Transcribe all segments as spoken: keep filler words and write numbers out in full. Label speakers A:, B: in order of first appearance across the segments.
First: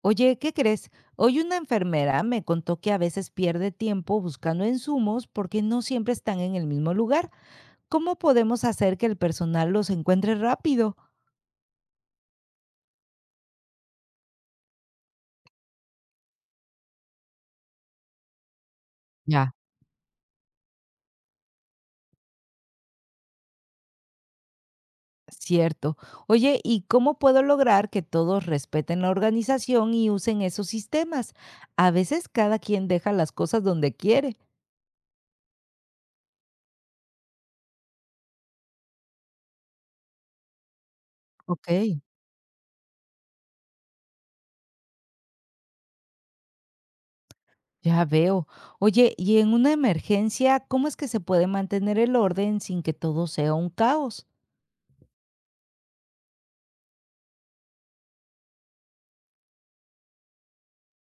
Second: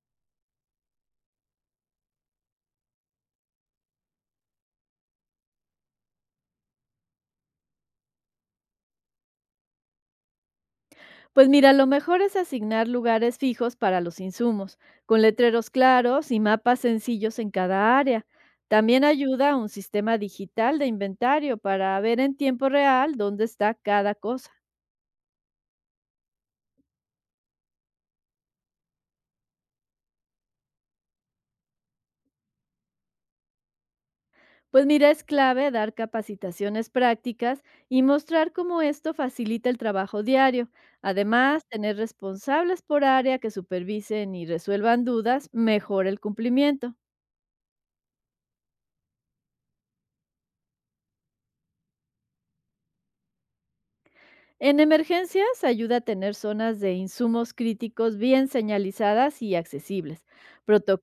A: Oye, ¿qué crees? Hoy una enfermera me contó que a veces pierde tiempo buscando insumos porque no siempre están en el mismo lugar. ¿Cómo podemos hacer que el personal los encuentre rápido?
B: Pues mira, lo mejor es asignar lugares fijos para los insumos, con letreros claros y mapas sencillos en cada área. También
A: Ya.
B: ayuda un sistema digital de inventario para ver en tiempo real dónde está cada cosa.
A: Cierto. Oye, ¿y cómo puedo lograr que todos respeten la organización y usen esos sistemas? A veces cada quien deja las cosas donde quiere.
B: Pues mira, es clave dar capacitaciones prácticas y mostrar cómo esto facilita el trabajo diario. Además, tener
A: Ok.
B: responsables por área que supervisen y resuelvan dudas mejora el cumplimiento.
A: Ya veo. Oye, ¿y en una emergencia, cómo es que se puede mantener el orden sin que todo sea un caos?
B: En emergencias ayuda a tener zonas de insumos críticos bien señalizadas y accesibles,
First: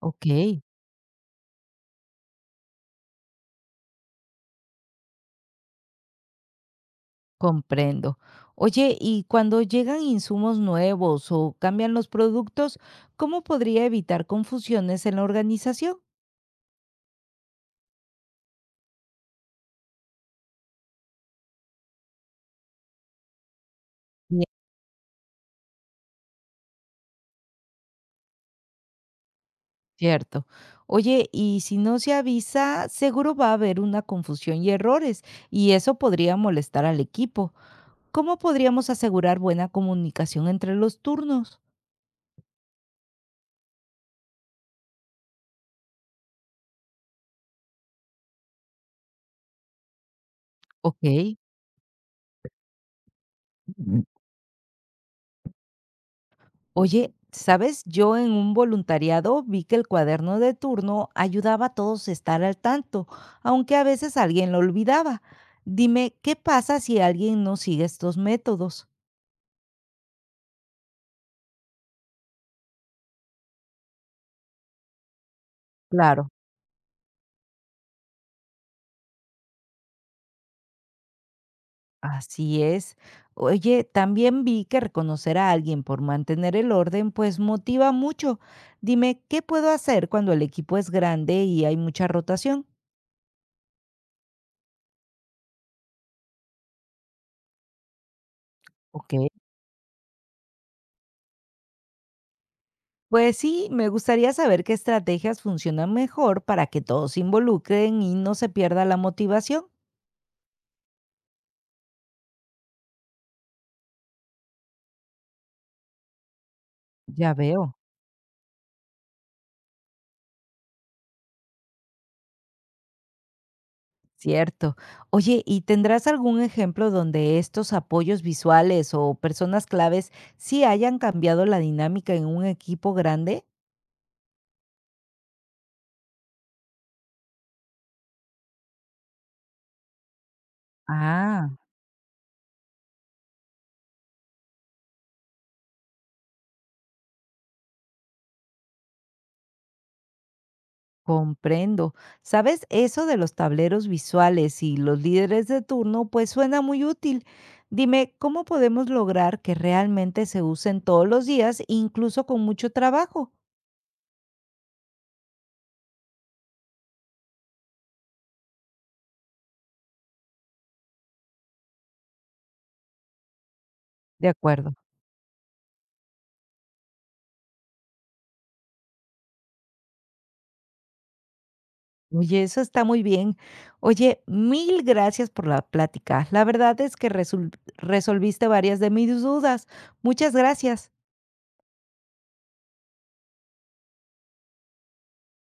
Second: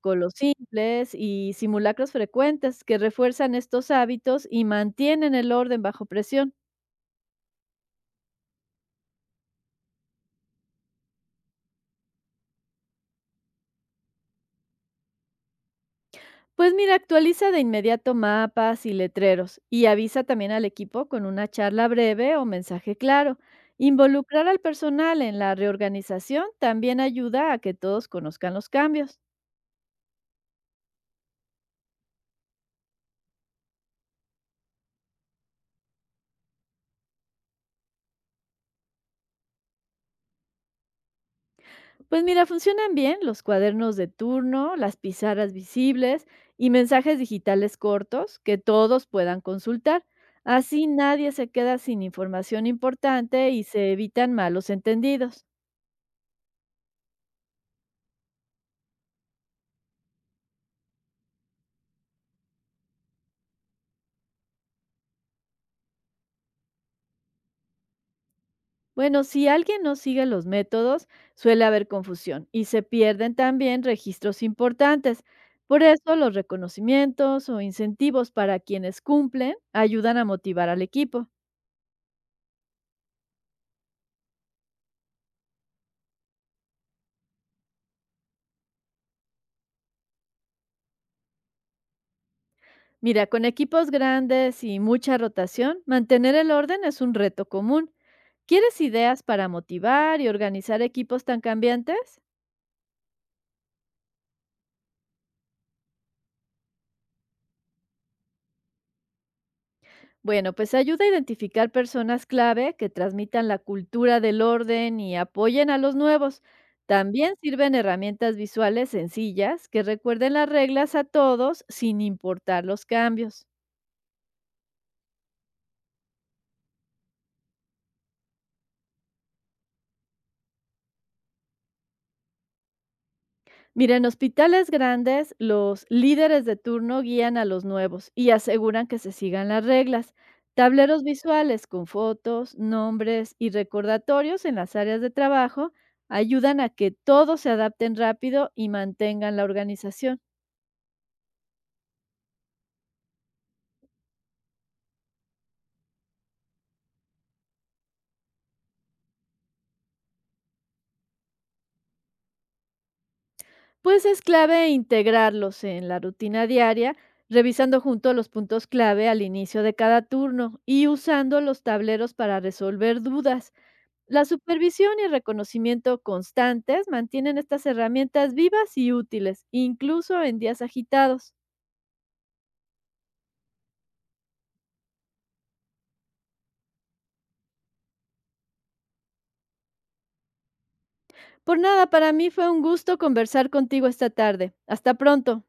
A: Ok.
B: simples y simulacros frecuentes que refuerzan estos hábitos y mantienen el orden bajo presión.
A: Comprendo. Oye, y cuando llegan insumos nuevos o cambian los productos, ¿cómo podría evitar confusiones en la organización?
B: Pues mira, actualiza de inmediato mapas y letreros y avisa también al equipo con una charla breve o mensaje claro.
A: Bien,
B: Involucrar al personal en la reorganización también ayuda a que todos conozcan los cambios.
A: cierto. Oye, y si no se avisa, seguro va a haber una confusión y errores, y eso podría molestar al equipo. ¿Cómo podríamos asegurar buena comunicación entre los turnos?
B: Pues mira, funcionan bien los cuadernos de turno, las pizarras visibles y mensajes digitales cortos que todos puedan consultar. Así
A: Ok.
B: nadie se queda sin información importante y se evitan malos entendidos.
A: Oye, ¿sabes? Yo en un voluntariado vi que el cuaderno de turno ayudaba a todos a estar al tanto, aunque a veces alguien lo olvidaba. Dime, ¿qué pasa si alguien no sigue estos métodos?
B: Bueno, si alguien no sigue los métodos, suele haber confusión y se pierden también registros importantes. Por eso
A: Claro,
B: los reconocimientos o incentivos para quienes cumplen ayudan a motivar al equipo.
A: así es. Oye, también vi que reconocer a alguien por mantener el orden, pues motiva mucho. Dime, ¿qué puedo hacer cuando el equipo es grande y hay mucha rotación?
B: Mira, con equipos grandes y mucha rotación, mantener el orden es un reto común. ¿Quieres
A: Ok.
B: ideas para motivar y organizar equipos tan cambiantes?
A: Pues sí, me gustaría saber qué estrategias funcionan mejor para que todos se involucren y no se pierda la motivación.
B: Bueno, pues ayuda a identificar personas clave que transmitan la cultura del orden y apoyen a los nuevos.
A: Ya
B: También
A: veo,
B: sirven herramientas visuales sencillas que recuerden las reglas a todos sin importar los cambios.
A: cierto. Oye, ¿y tendrás algún ejemplo donde estos apoyos visuales o personas claves sí hayan cambiado la dinámica en un equipo grande?
B: Mira, en hospitales grandes, los líderes de turno guían a los nuevos y aseguran que se sigan las reglas. Tableros
A: Ah.
B: visuales con fotos, nombres y recordatorios en las áreas de trabajo ayudan a que todos se adapten rápido y mantengan la organización.
A: Comprendo. ¿Sabes? Eso de los tableros visuales y los líderes de turno, pues suena muy útil. Dime, ¿cómo podemos lograr que realmente se usen todos los días, incluso con mucho trabajo?
B: Pues es clave integrarlos en la rutina diaria, revisando junto los puntos clave al inicio de cada turno y usando los tableros para resolver dudas. La
A: De acuerdo.
B: supervisión y reconocimiento constantes mantienen estas herramientas vivas y útiles, incluso en días agitados.
A: Oye, eso está muy bien. Oye, mil gracias por la plática. La verdad es que resul- resolviste varias de mis dudas. Muchas gracias.
B: Por nada, para mí fue un gusto conversar contigo esta tarde. Hasta pronto.